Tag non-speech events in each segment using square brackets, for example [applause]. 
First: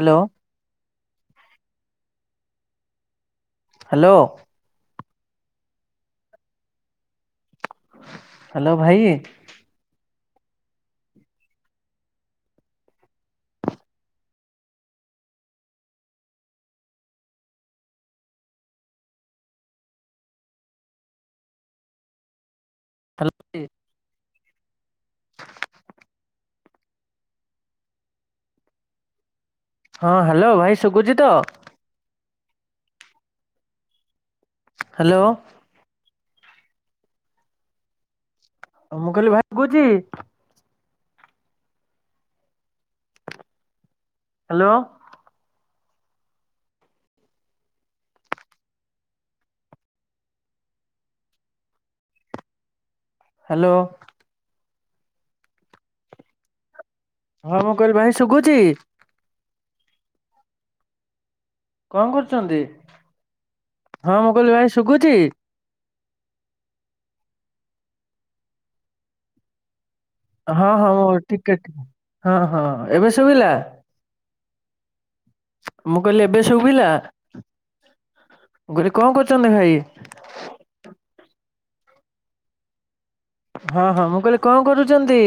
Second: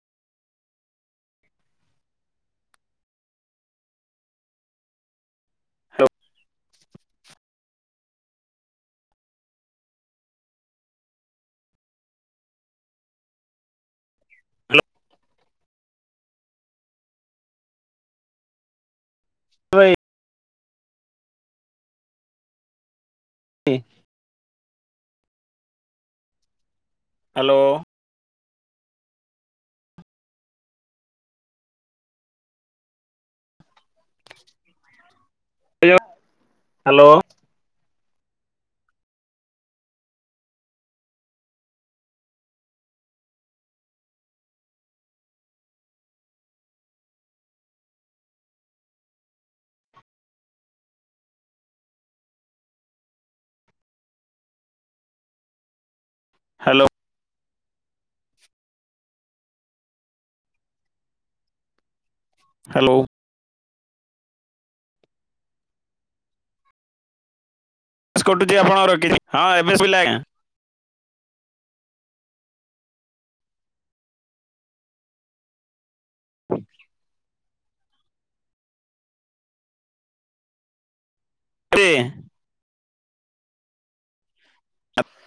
Hello. Hello. Hello ଭାଇ। ଏ ଭାଇ। ହେଲା କି? ହାଲୋ। ହଁ ହାଲୋ ଭାଇ ସୁୁକୁଚି ତ? ହାଲୋ। ଇଅ ହାଲୋ। ଅ ମୁଁ କହିଲି ଭାଇ କୋହୁଚି। ହାଲୋ। ହାଲୋ। ହାଲୋ। ହଁ ମୁଁ କହିଲି ଭାଇ ଶୁଗୁଚି? କଁ କରୁଚନ୍ତି ହ୍ୟାଲୋ ହଁ ମୁଁ କହିଲି ଭାଇ ଶୁଗୁଚି? ଏସ୍ କଟୁଚି ଆପଣଙ୍କର କିକି ହଁ ଏବେ ଶୁବିଲା ଆଜ୍ଞା। ହଁ ହଁ ଓ ଟିକେ ଟିକ୍ ହଁ ହଁ ଏବେ ଶୁଭିଲା? ମୁଁ କହିଲି ଏବେ ଶୁବିଲା? ମୁଁ କହିଲି କଁ କରୁଚନ୍ତି ଭାଇ? ତେ ହଁ ହଁ ମୁଁ କହିଲି କଁ କରୁଚନ୍ତି?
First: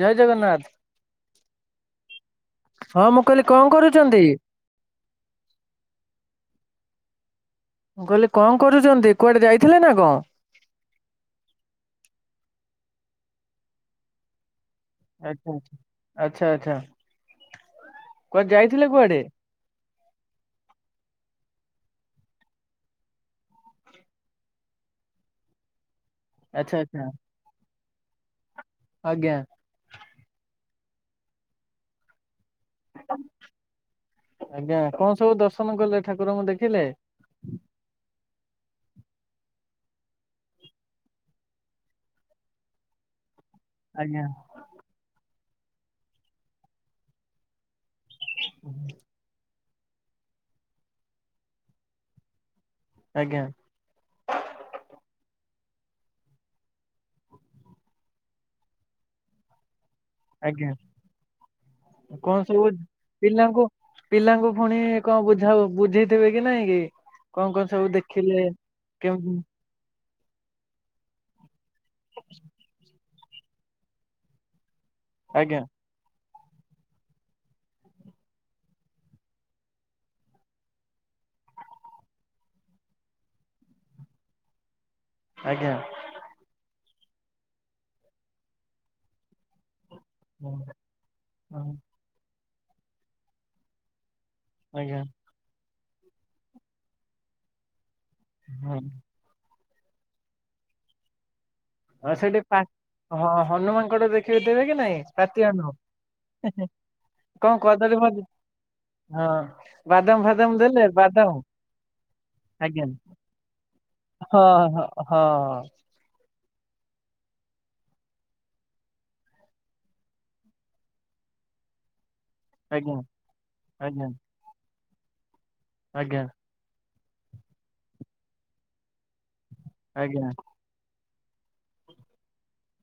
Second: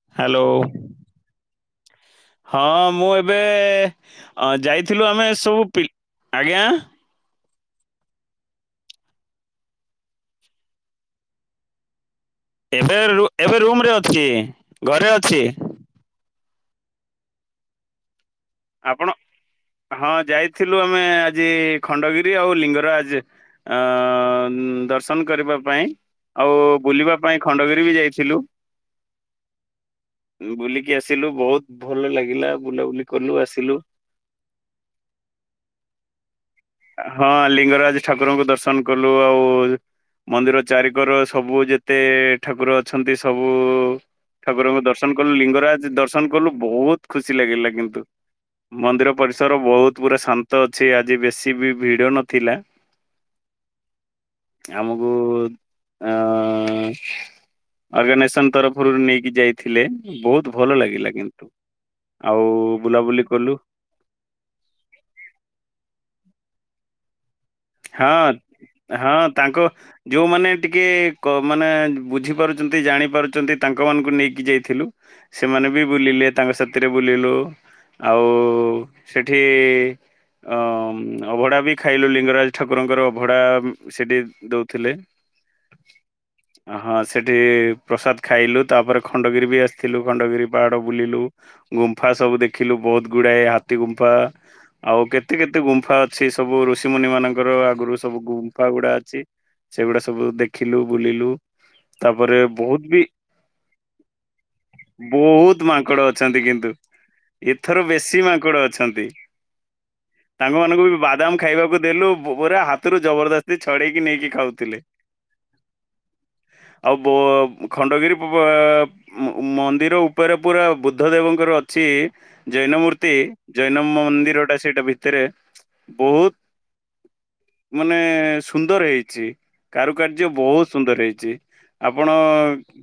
ଜୟ ହ୍ୟାଲୋ ଜଗନ୍ନାଥ। ହଁ ମୁଁ ଏବେ କହିଲି କଣ କରୁଛନ୍ତି ଅ ଯାଇଥିଲୁ ଆମେ ସବୁ ପି ଆଜ୍ଞା? ମୁଁ କହିଲି କଁ କରୁଚନ୍ତି କୁଆଡ଼େ ଯାଇଥିଲେ ନା କଁ? ଏବେ ରୁ ଏବେ ରୁମରେ ଅଛି। ଘରେ ଅଛି ଆଚ୍ଛା ଆଚ୍ଛା ଆଚ୍ଛା ଆଚ୍ଛା। କୁଆଡ଼େ ଯାଇଥିଲେ ଆପଣ କୁଆଡ଼େ? ହଁ ଯାଇଥିଲୁ ଆମେ ଆଜି ଖଣ୍ଡଗିରି ଆଉ ଲିଙ୍ଗରାଜ। ଅଁ ଦର୍ଶନ କରିବା ପାଇଁ। ଆଉ ଆଚ୍ଛା ଆଚ୍ଛା ବୁଲିବା ପାଇଁ ଖଣ୍ଡଗିରି ବି ଯାଇଥିଲୁ। ଆଜ୍ଞା। ବୁଲିକି ଆସିଲୁ ବୋହୁତ ଭଲ ଲାଗିଲା ବୁଲାବୁଲି କଲୁ ଆସ୍ ଆଜ୍ଞା କଣ ସବୁ ଦର୍ଶନ କଲେ ଠାକୁରଙ୍କୁ ଦେଖିଲେ? ହଁ ଲିଙ୍ଗରାଜ ଠାକୁରଙ୍କୁ ଦର୍ଶନ କଲୁ ଆଉ ମନ୍ଦିର ଚାରିିକର ସବୁ ଯେତେ ଠାକୁର ଅଛନ୍ତି ସବୁ ଆଜ୍ଞା ଠାକୁରଙ୍କୁ ଦର୍ଶନ କଲୁ ଲିଙ୍ଗରାଜ ଦର୍ଶନ କଲୁ ବହୁତ ଖୁସି ଲାଗିଲା କିନ୍ତୁ। ମନ୍ଦିର ପରିସର ବହୁତ ପୁରା ଶାନ୍ତ ଅଛି ଆଜି ବେଶୀ ବି ଭିଡ଼ ନଥିଲା। ଆଜ୍ଞା। ଆମୁକୁ ଅ ଅର୍ଗାନାଇସନ୍ ତରଫରୁ ନେଇକି ଯାଇ ଥିଲେ ବହୁତ ଭଲ ଲାଗିଲା କିନ୍ତୁ କଣ ଆଉ ସବୁ ବୁଲାବୁଲି କଲୁ। ପିଲାଙ୍କୁ ପିଲାଙ୍କୁ ଫୁଣି କଁ ବୁଝା ବୁଝେଇଥିବେ କି ନାଇଁ କି କଁ କ ହଁ ହଁ ତାଙ୍କ ଯୋଉମାନେ ଟିକେ କ ମାନେ ବୁଝିପାରୁଚନ୍ତି ଜାଣିପାରୁଚନ୍ତି ତାଙ୍କମାନଙ୍କୁ ନେଇକି ଯାଇଥିଲୁ। ଆଜ୍ଞା ସେମାନେ ବି ବୁଲିଲେ ତାଙ୍କ ସାଥିରେ ବୁଲିଲୁ। ଆଉ ସେଠି ଅଁ ଅଭଡ଼ା ବି ଖାଇଲୁ ଲିଙ୍ଗରାଜ ଠାକୁରଙ୍କର ଭଡା ସେଠି ଦଉଥିଲେ। ଆଜ୍ଞା। ହଁ ସେଇଠି ପ୍ରସାଦ ଖାଇଲୁ ତାପରେ ଖଣ୍ଡଗିରି ବି ଆସି ଥିଲୁ ଖଣ୍ଡଗିରି ହଁ ପାହାଡ଼ ବୁଲିଲୁ ଗୁମ୍ଫା ସବୁ ଦେଖିଲୁ ବହୁତ ଗୁଡ଼ାଏ ହାତୀ ଗୁମ୍ଫା ଆଜ୍ଞା ଆଉ କେତେ କେତେ ଗୁମ୍ଫା ଅଛି ସବୁ ଋଷିମୁନି ମାନଙ୍କର ଆଗରୁ ସବୁ ଗୁମ୍ଫା ହଁ ଗୁଡା ଅଛି। ସେଗୁଡା ସବୁ ଦେଖିଲୁ ବୁଲିଲୁ। ଆଉ ସେଠି ତାପରେ ପା ବହୁତ ବି ହଁ ହନୁମାନଙ୍କଟ ଦେଖିଦେବେ କି ନାଇଁ ରାତି ବହୁତ ହନୁ ମାଙ୍କଡ ଅ ଛନ୍ତି କିନ୍ତୁ। କଣ ଏଥର କଦଳୀ ବେଶୀ ଭଜା ମାଙ୍କଡ ଅଛନ୍ତି ହଁ ବାଦାମ ଫାଦାମ ତାଙ୍କ ମାନଙ୍କୁ ଦେଲେ ବି ବାଦାମ ଖାଇବାକୁ ଦେଲୁ। ପୋବରା ଆଜ୍ଞା ହାତରୁ ଜବରଦସ୍ତି ଛଡେଇକି ନେଇକି ହଁ ଖାଉଥିଲେ। ହଁ ହଁ ଆଉ ବ ଖଣ୍ଡଗିରିବେବ ମନ୍ଦିର ଉପରେ ପୁରା ବୁଦ୍ଧ ଦେବଙ୍କର ଅଛି ଜୈନ ଆଜ୍ଞା ମୂର୍ତି ଜୈନ ଆଜ୍ଞା ମନ୍ଦିର ଟା ସେଇଟା ଭିତରେ ଆଜ୍ଞା। ବହୁତ ମାନେ ସୁନ୍ଦର ହେଇଛି ଆଜ୍ଞା କାରୁକାର୍ଯ୍ୟ ବହୁତ ସୁନ୍ଦର ହେଇଛି ଆପଣ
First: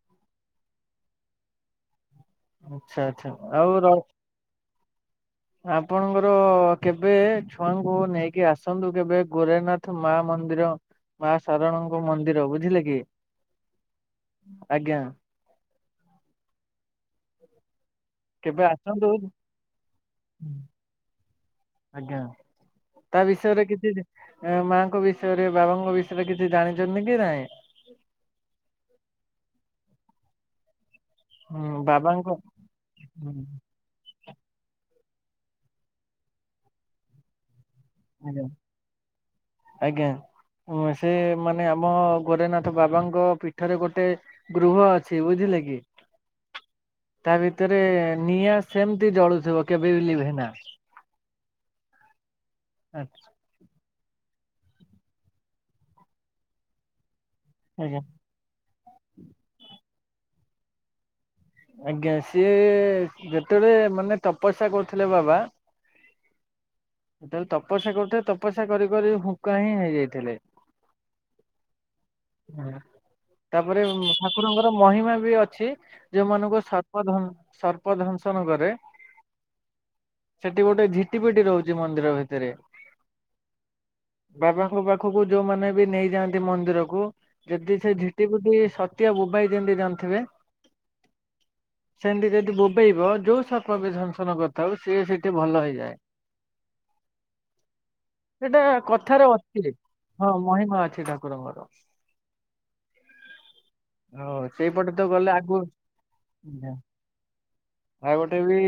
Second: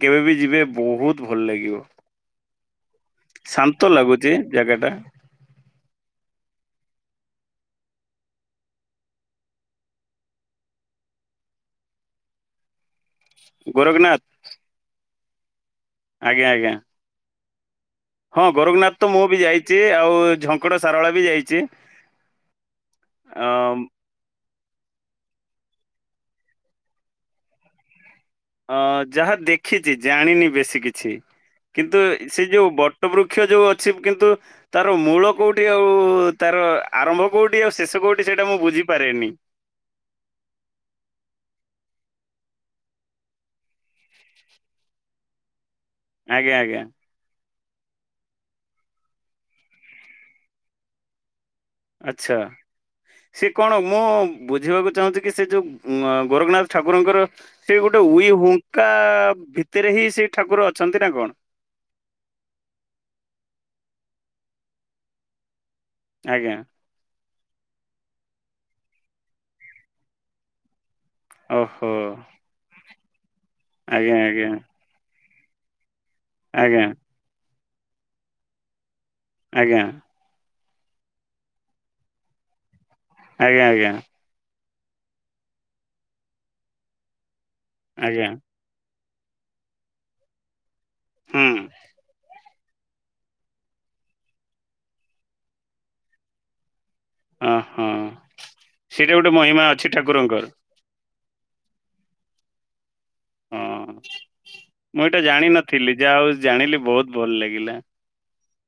କେବେ ବି ଯିବେ ବହୁତ ଭଲ ଲାଗିବ। ଆଚ୍ଛା ଆଚ୍ଛା ଆଉ ର ଜାଗାଟା। ଆପଣଙ୍କର କେବେ ଛୁଆଙ୍କୁ ନେଇକି ଆସନ୍ତୁ କେବେ ଗୋରେନାଥ ମା ମନ୍ଦିର ମା ଶାରଣଙ୍କ ମନ୍ଦିର ବୁଝିଲେ କି? ଗୋରଖନାଥ। ଆଜ୍ଞା। ଆଜ୍ଞା ଆଜ୍ଞା। ହଁ କେବେ ଗୋରଖନାଥ ତ ଆସନ୍ତୁ ମୁଁ ବି ଯାଇଛି ଆଉ ଝଙ୍କଡ଼ ସାରଳା ବି ଯାଇଛି। ଆଜ୍ଞା। ତା ଅ ବିଷୟରେ କିଛି ମାଙ୍କ ବିଷୟରେ ବାବାଙ୍କ ବିଷୟରେ କିଛି ଜାଣିଛନ୍ତି କି ନାଇଁ? ଅ ଯାହା ଦେଖିଛି ଜାଣିନି ବେଶୀ କିଛି। ହୁଁ କିନ୍ତୁ ବାବାଙ୍କ ସେ ଯୋଉ ବଟ ହୁଁ ବୃକ୍ଷ ଯୋଉ ଅ ଛି କିନ୍ତୁ ତାର ମୂଳ କୋଉଠି ଆଉ ତାର ଆରମ୍ କଉଠି ଆଉ ଶେଷ କଉଠି ଆଜ୍ଞା ସେଇଟା ମୁ ବୁିଝିପାରେନି। ଆଜ୍ଞା ସେ ମାନେ ଆମ ଗୋରେନାଥ ବାବାଙ୍କ ପୀଠରେ ଗୋଟେ ଗୃହ ଅଛି ବୁଝିଲେ କି? ଆଜ୍ଞା ଆଜ୍ଞା। ତା ଭିତରେ ନିଆଁ ସେମତି ଜଳୁଥିବ କେବେବି ଲିଭେନା। ଆଚଛା। ଆଚ୍ଛା। ସେ କଣ ମୁଁ ବୁଝିବାକୁ ଚାହୁଁଛି କି ସେ ଯୋଉ ଗୋରଖନାଥ ଠାକୁରଙ୍କର ସେ ଗୋଟେ ଉଇ ହୁଙ୍କା ଭିତରେ ହିଁ ସେ ଠାକୁର ଅଛନ୍ତି ନା କଣ? ଆଜ୍ଞା ସିଏ ଯେତେବେଳେ ମାନେ ତପସ୍ୟା କରୁଥିଲେ ବାବା ଆଜ୍ଞା। ଜେତେବେଳେ ତପସ୍ୟା କରୁଥିଲେ ତପସ୍ୟା କରି କରି ହୁଙ୍କାହିଁ ହେଇଯାଇଥିଲେ। ଓହୋ। ହଁ ତାପରେ ଆଜ୍ଞା ଆଜ୍ଞା ଠାକୁରଙ୍କର ମହିମା ବି ଅଛି। ଯୋଉ ମାନଙ୍କୁ ଆଜ୍ଞା ସର୍ପ ଧ ସର୍ପ ଦଂଶନ କରେ। ଆଜ୍ଞା। ସେଠି ଗୋଟେ ଝିଟି ପିଟି ରହୁଛି ମନ୍ଦିର ଭିତରେ। ଆଜ୍ଞା ଆଜ୍ଞା। ବାବାଙ୍କ ପାଖକୁ ଯୋଉମାନେ ବି ନେଇ ଯାଆନ୍ତି ମନ୍ଦିରକୁ ଯଦି ସେ ଆଜ୍ଞା ଝିଟିିପିଟି ସ ଟିକେ ବୋବାଇ ଦିଅନ୍ତି ଜାଣିଥିବେ ହୁଁ ସେମିତି ଯଦି ବୋ ବୋବେଇବ ଯୋଉ ସର୍ପ ବି ଦଂଶନ କରିଥାଉ ସିଏ ସେଇଠି ଭଲ ହେଇଯାଏ। ଓଃ ହୋ। ସେଇଟା କଥାରେ ଅଛି ହଁ ମହିମା ଅଛି ଠାକୁରଙ୍କର। ହଁ ହଉ ସେଇପଟେ ତ ମୁଁ ଏଇଟା ଗଲେ ଆଗୁ ଜାଣିନଥିଲି ଯାହା ହଉ ଜାଣିଲି ବହୁତ ଭଲ ଲାଗିଲା। ଆଉ ଗୋଟେ ବି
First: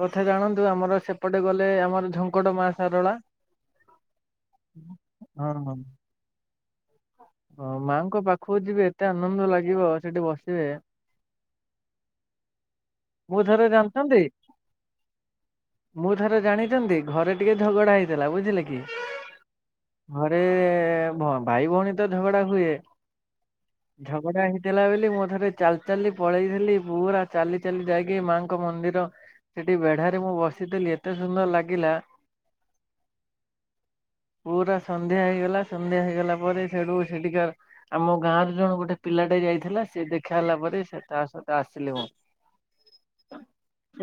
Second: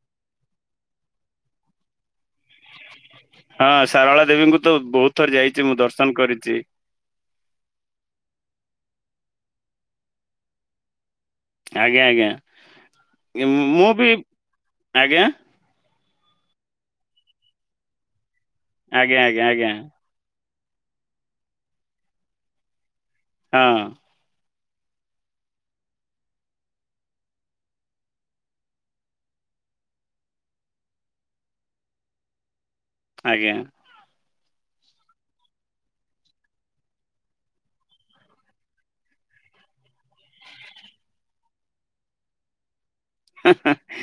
କଥା ଜାଣନ୍ତୁ ଆମର ସେପଟେ ଗଲେ ଆମର ଝଙ୍କଡ଼ ମା ଶାରଳା। ହଁ ଶାରଳା ଦେବୀଙ୍କୁ ତ ବହୁତ ଥର ହଁ ଯାଇଛି ହଁ ମୁଁ ଦର୍ଶନ କରିଛି। ହଁ ମାଙ୍କ ପାଖକୁ ଯିବେ ଏତେ ଆନନ୍ଦ ଲାଗିବ ସେଠି ବସିବେ। ଆଜ୍ଞା ଆଜ୍ଞା ଥରେ ମୁଁ ବି ଜାଣିଛନ୍ତି ଆଜ୍ଞା। ମୁଁ ଥରେ ଜାଣିଛନ୍ତି ଘରେ ଟିକେ ଝଗଡା ହେଇଥିଲା ବୁଝିଲେ କି। ଆଜ୍ଞା ଆଜ୍ଞା ଆଜ୍ଞା। ଘରେ ଭାଇ ଭଉଣୀ ତ ଝଗଡା ହୁଏ। ହଁ। ଝଗଡା ହେଇଥିଲା ବୋଲି ମୁଁ ଥରେ ଚାଲି ଚାଲି ପଳେଇଥିଲି ପୁରା ଚାଲି। ଚାଲି ଯାଇକି ମାଙ୍କ ମନ୍ଦିର ସେଠି ବେଢାରେ ମୁଁ ବସିଥିଲି ଏତେ ସୁନ୍ଦର ଲାଗିଲା। ଆଜ୍ଞା। ପୁରା ସନ୍ଧ୍ୟା ହେଇଗଲା ସନ୍ଧ୍ୟା ହେଇଗଲା ପରେ ସେଠୁ ସେଠିକି। ଆମ ଗାଁରୁ ଜଣ ଗୋଟେ ପିଲାଟେ ଯାଇଥିଲା ସେ ଦେଖା ହେଲା ପରେ ସେ ତା ସହିତ ଆସିଲି ମୁଁ। ହିଁ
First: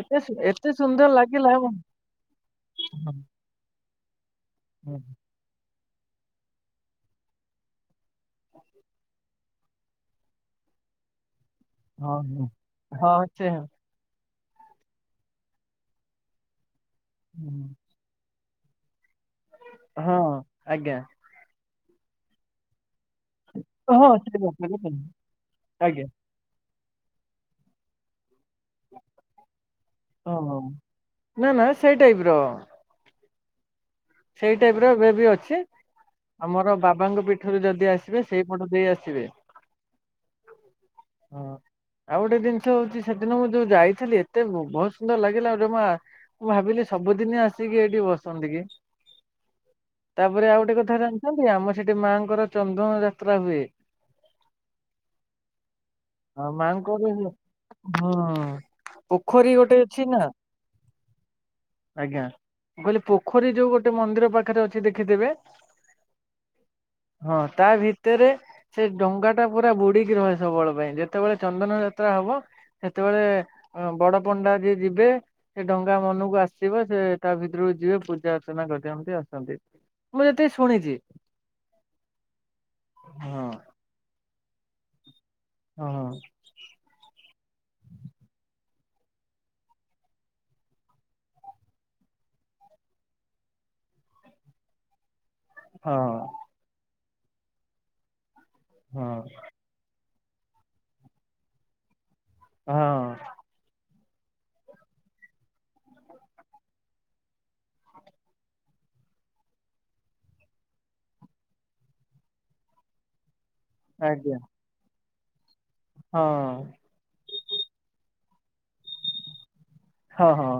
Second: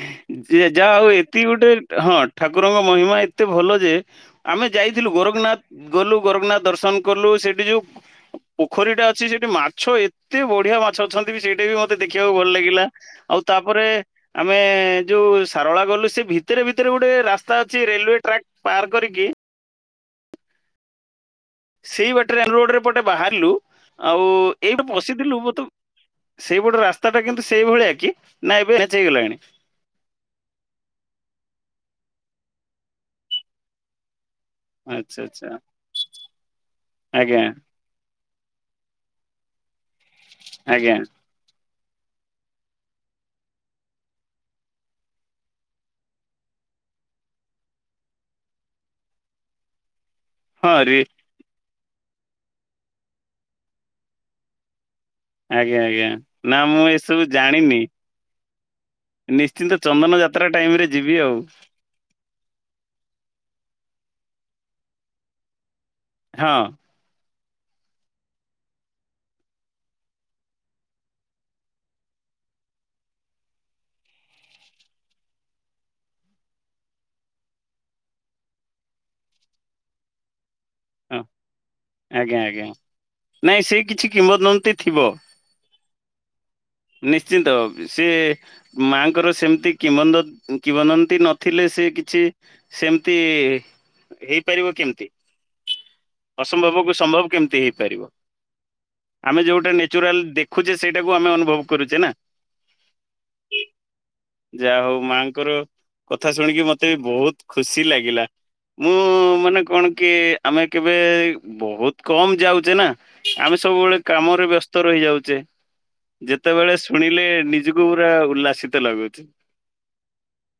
ଏତେ ସୁ ଯିଏ ଏତେ ଯାହା ସୁନ୍ଦର ଆଉ ଏତିକି ଲାଗିଲା ଗୋଟେ ମୁଁ ହଁ ଠାକୁରଙ୍କ ମହିମା ଏତେ ଭଲ ଯେ। ଆମେ ହଁ ଯାଇଥିଲୁ ଗୋରଖନାଥ ଗଲୁ ଗୋରଖନାଥ ଦର୍ଶନ କଲୁ ସେଠି ଯୋଉ। ପୋଖରୀଟା ଅଛି ସେଠି ମାଛ ଏତେ ବଢିଆ ମାଛ ଅଛନ୍ତି ବି ସେଇଟା ବି। ମତେ ଦେଖିବାକୁ ହଁ। ଭଲ ଲାଗିଲା ହଁ ଆଉ ସେ ତାପରେ। ଆମେ ଯୋଉ ସାରଳା ଗଲୁ ସେ ଭିତରେ ଭିତରେ ଗୋଟେ ରାସ୍ତା ଅଛି ରେଲୱେ ଟ୍ରାକ୍। ପାର କରିକି ହଁ ଆଜ୍ଞା। ସେଇ ବାଟରେ ରୋଡରେ ପଟେ ବାହାରିଲୁ ହଁ ଆଉ ସେ ଏଇଠୁ ବସିିଥିଲୁ ମତେ। ଆଜ୍ଞା ସେଇପଟେ ରାସ୍ତା ଟା କିନ୍ତୁ ସେଇଭଳିଆ କି ନା ଏବେ ଚେଞ୍ଜ ହେଇଗଲାଣି। ଓଃ ହୋ ନା ନା ସେଇ ଟାଇପ ର। ସେଇ ଟାଇପ ର ଏବେ ଆଚ୍ଛା ବି ଆଚ୍ଛା ଅଛି ଆମର ବାବାଙ୍କ ଆଜ୍ଞା ପୀଠରୁ ଯଦି ଆସି। ସେଇପଟ ଦେଇ ଆସିବେ। ଆଜ୍ଞା। ହଁ। ଆଉ ଗୋଟେ ଜିନିଷ ହଉଛି ସେଦିନ ମୁଁ ଯୋଉ ଯାଇଥିଲି ଏତେ ବହୁତ ସୁନ୍ଦର ଲାଗିଲା ଆଉ ଜମା। ମୁଁ ଭାବିଲି ସବୁଦିନ ଆସିକି ଏଇଠି ବସନ୍ତି କି। ତାପରେ ଆଉ ଗୋଟେ ହଁ କଥା ରି ଜାଣିଛନ୍ତି ଆମର ସେଠି ମାଆଙ୍କର ଚନ୍ଦନ ଯାତ୍ରା ହୁଏ। ଆଜ୍ଞା ଆଜ୍ଞା ଆଉ ନା ମୁଁ ମାଆଙ୍କର ଏସବୁ ହଁ ଜାଣିନି। ପୋଖରୀ ଗୋଟେ ନିଶ୍ଚିନ୍ତ ଅଛି ଚନ୍ଦନ ନା ଯାତ୍ରା ଟାଇମରେ ଯିବି ଆଉ। ଆଜ୍ଞା ମୁଁ କହିଲି ପୋଖରୀ ଯୋଉ ଗୋଟେ ମନ୍ଦିର ପାଖରେ ଅଛି ଦେଖିଥିବେ। ହଁ। ହଁ ତା ଭିତରେ ସେ ଡଙ୍ଗା ଟା ପୁରା ବୁଡିକି ରହେ ସବୁବେଳ ପାଇଁ। ଯେତେବେଳେ ଚନ୍ଦନ ଯାତ୍ରା ହବ ସେତେବେଳେ ବଡ ପଣ୍ଡା ଯିଏ ଯିବେ। ସେ ଡଙ୍ଗା ମନକୁ ଆସିବ ସେ ତା ଭିତରକୁ ଯିବେ ପୂଜା ଅର୍ଚ୍ଚନା କରନ୍ତି ଆସନ୍ତି। ମୁଁ ଯେତିକି ଶୁଣିଛି। ହଁ ଆଜ୍ଞା ଆଜ୍ଞା ହଁ ନାଇଁ ସେ କିଛି କିମ୍ବଦନ୍ତୀ ଥିବ। ହଁ ହ। ନିଶ୍ଚିତ ସେ ମାଆଙ୍କର ସେମିତି କି କିବଦନ୍ତୀ ନଥିଲେ ସେ କିଛି। ସେମିତି ହେଇପାରିବ କେମିତି। ହଁ। ଅସମ୍ଭବକୁ ସମ୍ଭବ କେମିତି ହେଇପାରିବ ହଁ ଆମେ ଯୋଉଟା ଯଉଟା ନାଚୁରାଲ ଦେଖୁଛେ ସେଇଟାକୁ ଆମେ ଅନୁଭବ କରୁଛେ ନା। ହଁ। ଯାହା ହଉ ମାଆଙ୍କର କଥା ଶୁଣିକି ମତେ ବି ବହୁତ ଖୁସି ଲାଗିଲା। ମୁଁ ମାନେ କଣ କି ଆମେ କେବେ ବହୁତ କମ ଯାଉଛେ ନା ଆମେ ସବୁବେଳେ ଆଜ୍ଞା କାମରେ ବ୍ୟସ୍ତ ରହି ଯାଉଛେ ହଁ ସେତେବେଳେ ଶୁଣିଲେ ନିଜକୁ ପୁରା ଉଲ୍ଲାସିତ ଲଗୁଛି ହଁ ହଁ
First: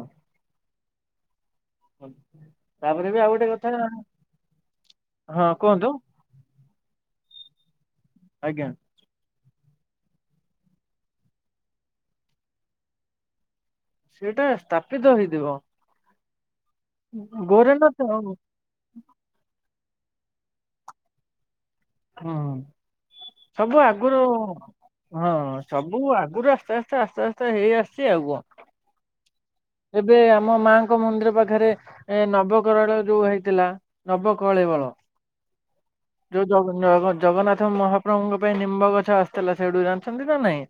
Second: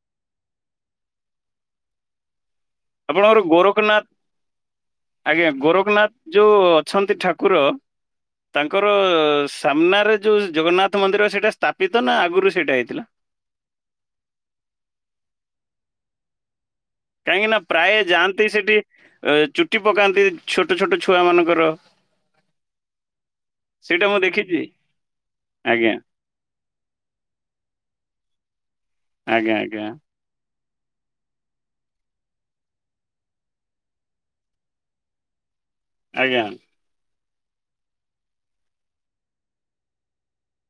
ଆଜ୍ଞା ଆପଣଙ୍କର ଗୋରଖନାଥ ଆଜ୍ଞା ହଁ କୁହନ୍ତୁ ଗୋରଖନାଥ ଯୋଉ ଅଛନ୍ତି ଠାକୁର ଆଜ୍ଞା ତାଙ୍କର ସ ସାମ୍ନାରେ ଯେଉଁ ଜଗନ୍ନାଥ ମନ୍ଦିର ସେଇଟା ସ୍ଥାପିତ ନା ଆଗରୁ ସେଇଟା ହେଇଥିଲା ସେଇଟା ସ୍ଥାପିତ ହେଇଥିବ। କାହିଁକି ନା ଗୋରେନ ପ୍ରାୟ ଯାଆନ୍ତି ସେଠି ଏ ଚୁଟି ପକାନ୍ତି ଛୋଟ ଛୋଟ ଛୁଆ ମାନଙ୍କର ହୁଁ ସବୁ ସେଇଟା ମୁଁ ଆଗରୁ ଦେଖିଛି ହଁ ଆଜ୍ଞା ସବୁ ଆଗରୁ ଆସ୍ତେ ଆସ୍ତେ ଆସ୍ତେ ଆସ୍ତେ ହେଇ ଆସିଛି ଆଉ କଣ ଆଜ୍ଞା ଆଜ୍ଞା ଏବେ ଆମ ମାଙ୍କ ମନ୍ଦିର ପାଖରେ ଏ ନବକରଳ ଯୋଉ ହେଇଥିଲା ନବ କଳେବର [inaudible] ଯୋଉ ଜଗନ ଜଗନ୍ନାଥ ମହାପ୍ରଭୁଙ୍କ ପାଇଁ ନିମ୍ବ ଗଛ ଆସିଥିଲା ସେଇଠୁ ଜାଣିଛନ୍ତି ନା ନାଇଁ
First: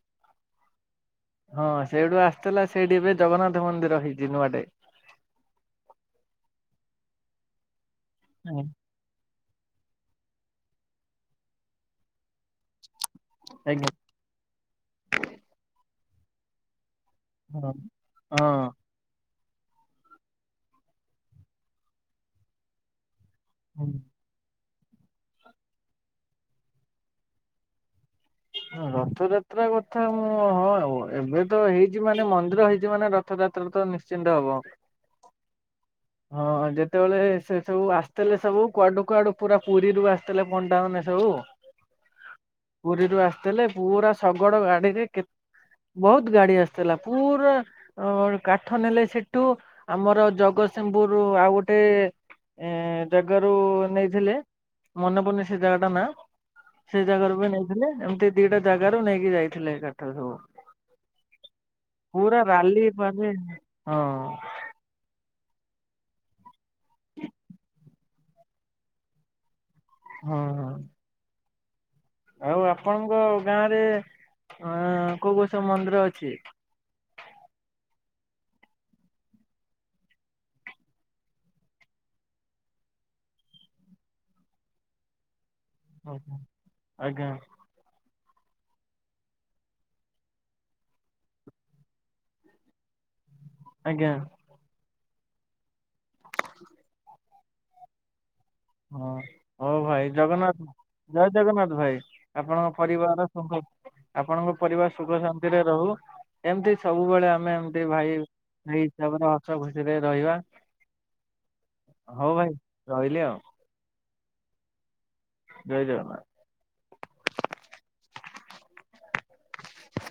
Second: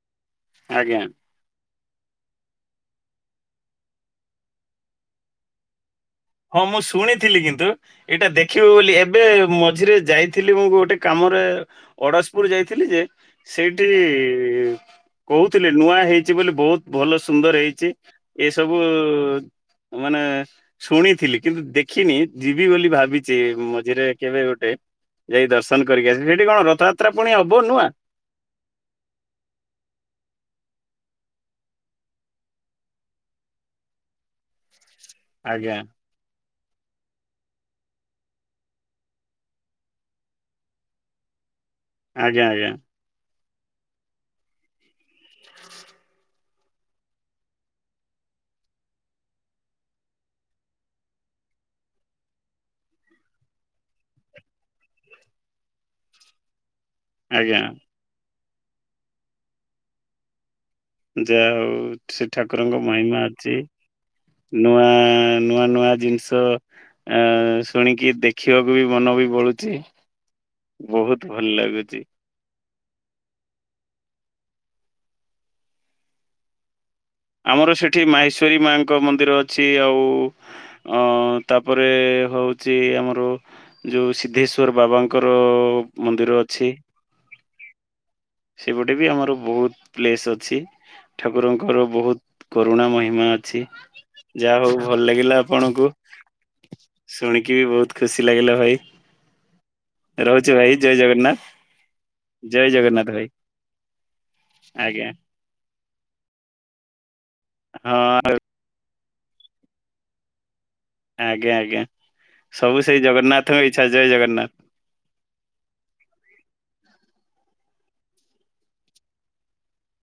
ଆଜ୍ଞା ହଁ ସେଇଠୁ ଆସିଥିଲା ସେଇଠି ଏବେ ଜଗନ୍ନାଥ ମନ୍ଦିର ହେଇଛି ନୂଆଟେ ହଁ ମୁଁ ଶୁଣିଥିଲି କିନ୍ତୁ ଏଇଟା ହୁଁ, ଦେଖିବୁ ବୋଲି ଏ ବେ ମଝିରେ ଯାଇଥିଲି ମୁ ଗୋଟେ କାମରେ ଅଡ଼ଶପୁର ଯାଇଥିଲି ଯେ ସେଇଠି ଆଜ୍ଞା କହୁଥିଲେ ନୂଆ ହେଇଛି ବୋଲି ବହୁତ ଭଲ ସେ ସୁନ୍ଦର ହଁ ହେଇଛି ହଁ। ଏସବୁ ମାନେ ଶୁଣିଥିଲି କିନ୍ତୁ ଦେଖିନି ଯିବି ବୋଲି ଭାବିଛି ହୁଁ। ମଝିରେ କେବେ ଗୋଟେ ଯାଇ ଦର୍ଶନ କରିକି ଆସିବେ ସେଠି କଣ ରଥଯାତ୍ରା ପୁଣି ହବ ନୂଆଁ ହ ରଥଯାତ୍ରା କଥା ମୁଁ ହଁ ଏବେ ତ ହେଇଛି ମାନେ ମନ୍ଦିର ହେଇଛି ମାନେ ରଥଯାତ୍ରା ତ ନି ଚିନ୍ତ ହବ ଆଜ୍ଞା ହଁ ଯେତେବେଳେ ସେ ସବୁ ଆସିଥିଲେ ସବୁ କୁଆଡୁ କୁଆଡୁ ପୁରା ପୁରୀରୁୁ ଆସି ଥିଲେ ପଣ୍ଡା ମାନେ ସବୁ ଆଜ୍ଞା ଆଜ୍ଞା ପୁରୀରୁୁ ଆସ ଥିଲେ ପୁରା ଶଗଡ ଗାଡିରେ କେ ବହୁତ ଗାଡି ଆସିଥିଲା ପୁରା ଅ କାଠ ନେଲେ ସେଠୁ ଆମର ଜଗ ତସିଂହ ପୁର ରୁ ଆଉ ଗୋଟେ ଏ ଜାଗାରୁ ନେଇଥିଲେ ମନେ ପଡୁନି ସେ ଜାଗା ଟା ନା ସେଇ ଜାଗାରୁ ବି ଆଜ୍ଞା ନେଇଥିଲେ ଏମତି ଦିଟା ଜାଗାରୁ ନେଇକି ଯାଇଥିଲେ କାଠ ସବୁ ଯାହା ହଉ ସେ ପୁରା ଠାକୁରଙ୍କ ରାଲି ମହିମା ଫାଲି ଅଛି ହଁ ନୂଆ ନୂଆ ନୂଆ ଜିନିଷ ଆ ଶୁଣିକି ଦେଖିବାକୁ ବି ମନ ବି ଭୋଳୁଛି ହଁ ହଁ। ବହୁତ ଭଲ ଲାଗୁଛି। ଆଉ ଆପଣଙ୍କ ଗାଁ ରେ ଅ କୋଉ କୋଉ ସବୁ ମନ୍ଦିର ଅଛି? ଆମର ସେଠି ମାହେଶ୍ଵରୀ ମାଙ୍କ ମନ୍ଦିର ଅଛି ଆଉ ଅ ତାପରେ ହଉଛି ଆମର ଯୋଉଁ ସିଦ୍ଧେସ୍ୱର ବାବାଙ୍କର ମନ୍ଦିର ଓହୋ ଅଛି। ଆଜ୍ଞା। ସେପଟେ ବି ଆମର ବହୁତ ପ୍ଲେସ ଅଛି। ଠାକୁରଙ୍କର ବହୁତ କରୁଣା ମହିମା ଅଛି। ଆଜ୍ଞା। ଯାହା ହଉ ଭଲ ଲାଗିଲା ଆପଣଙ୍କୁ। [inaudible] ଶୁଣିକି ବି ବହୁତ ଖୁସି ଲାଗିଲା ଭାଇ। ହଁ ହଉ ଭାଇ ଜଗନ୍ନାଥ ଜୟ ଜଗନ୍ନାଥ ଭାଇ ଜୟ ଆପଣଙ୍କ ଜଗନ୍ନାଥ ପରିବାର ଭାଇ [unintelligible] ଆପଣଙ୍କ ପରିବାର ଆଜ୍ଞା ସୁଖ ଶାନ୍ତିରେ ରହୁ। ଏମିତି ସବୁବେଳେ ଆମେ ଏମତି ଭାଇ ହଁ। ଭାଇ ହିସାବରେ ହସ ଖୁସିରେ ରହିବା। ଆଜ୍ଞା ଆଜ୍ଞା ହଉ ଭାଇ ସବୁ ସେଇ ରହିଲି ଆଉ ଜଗନ୍ନାଥଙ୍କ ଇଚ୍ଛା ଜୟ ଜଗନ୍ନାଥ। ଜୟ ଜଗନ୍ନାଥ।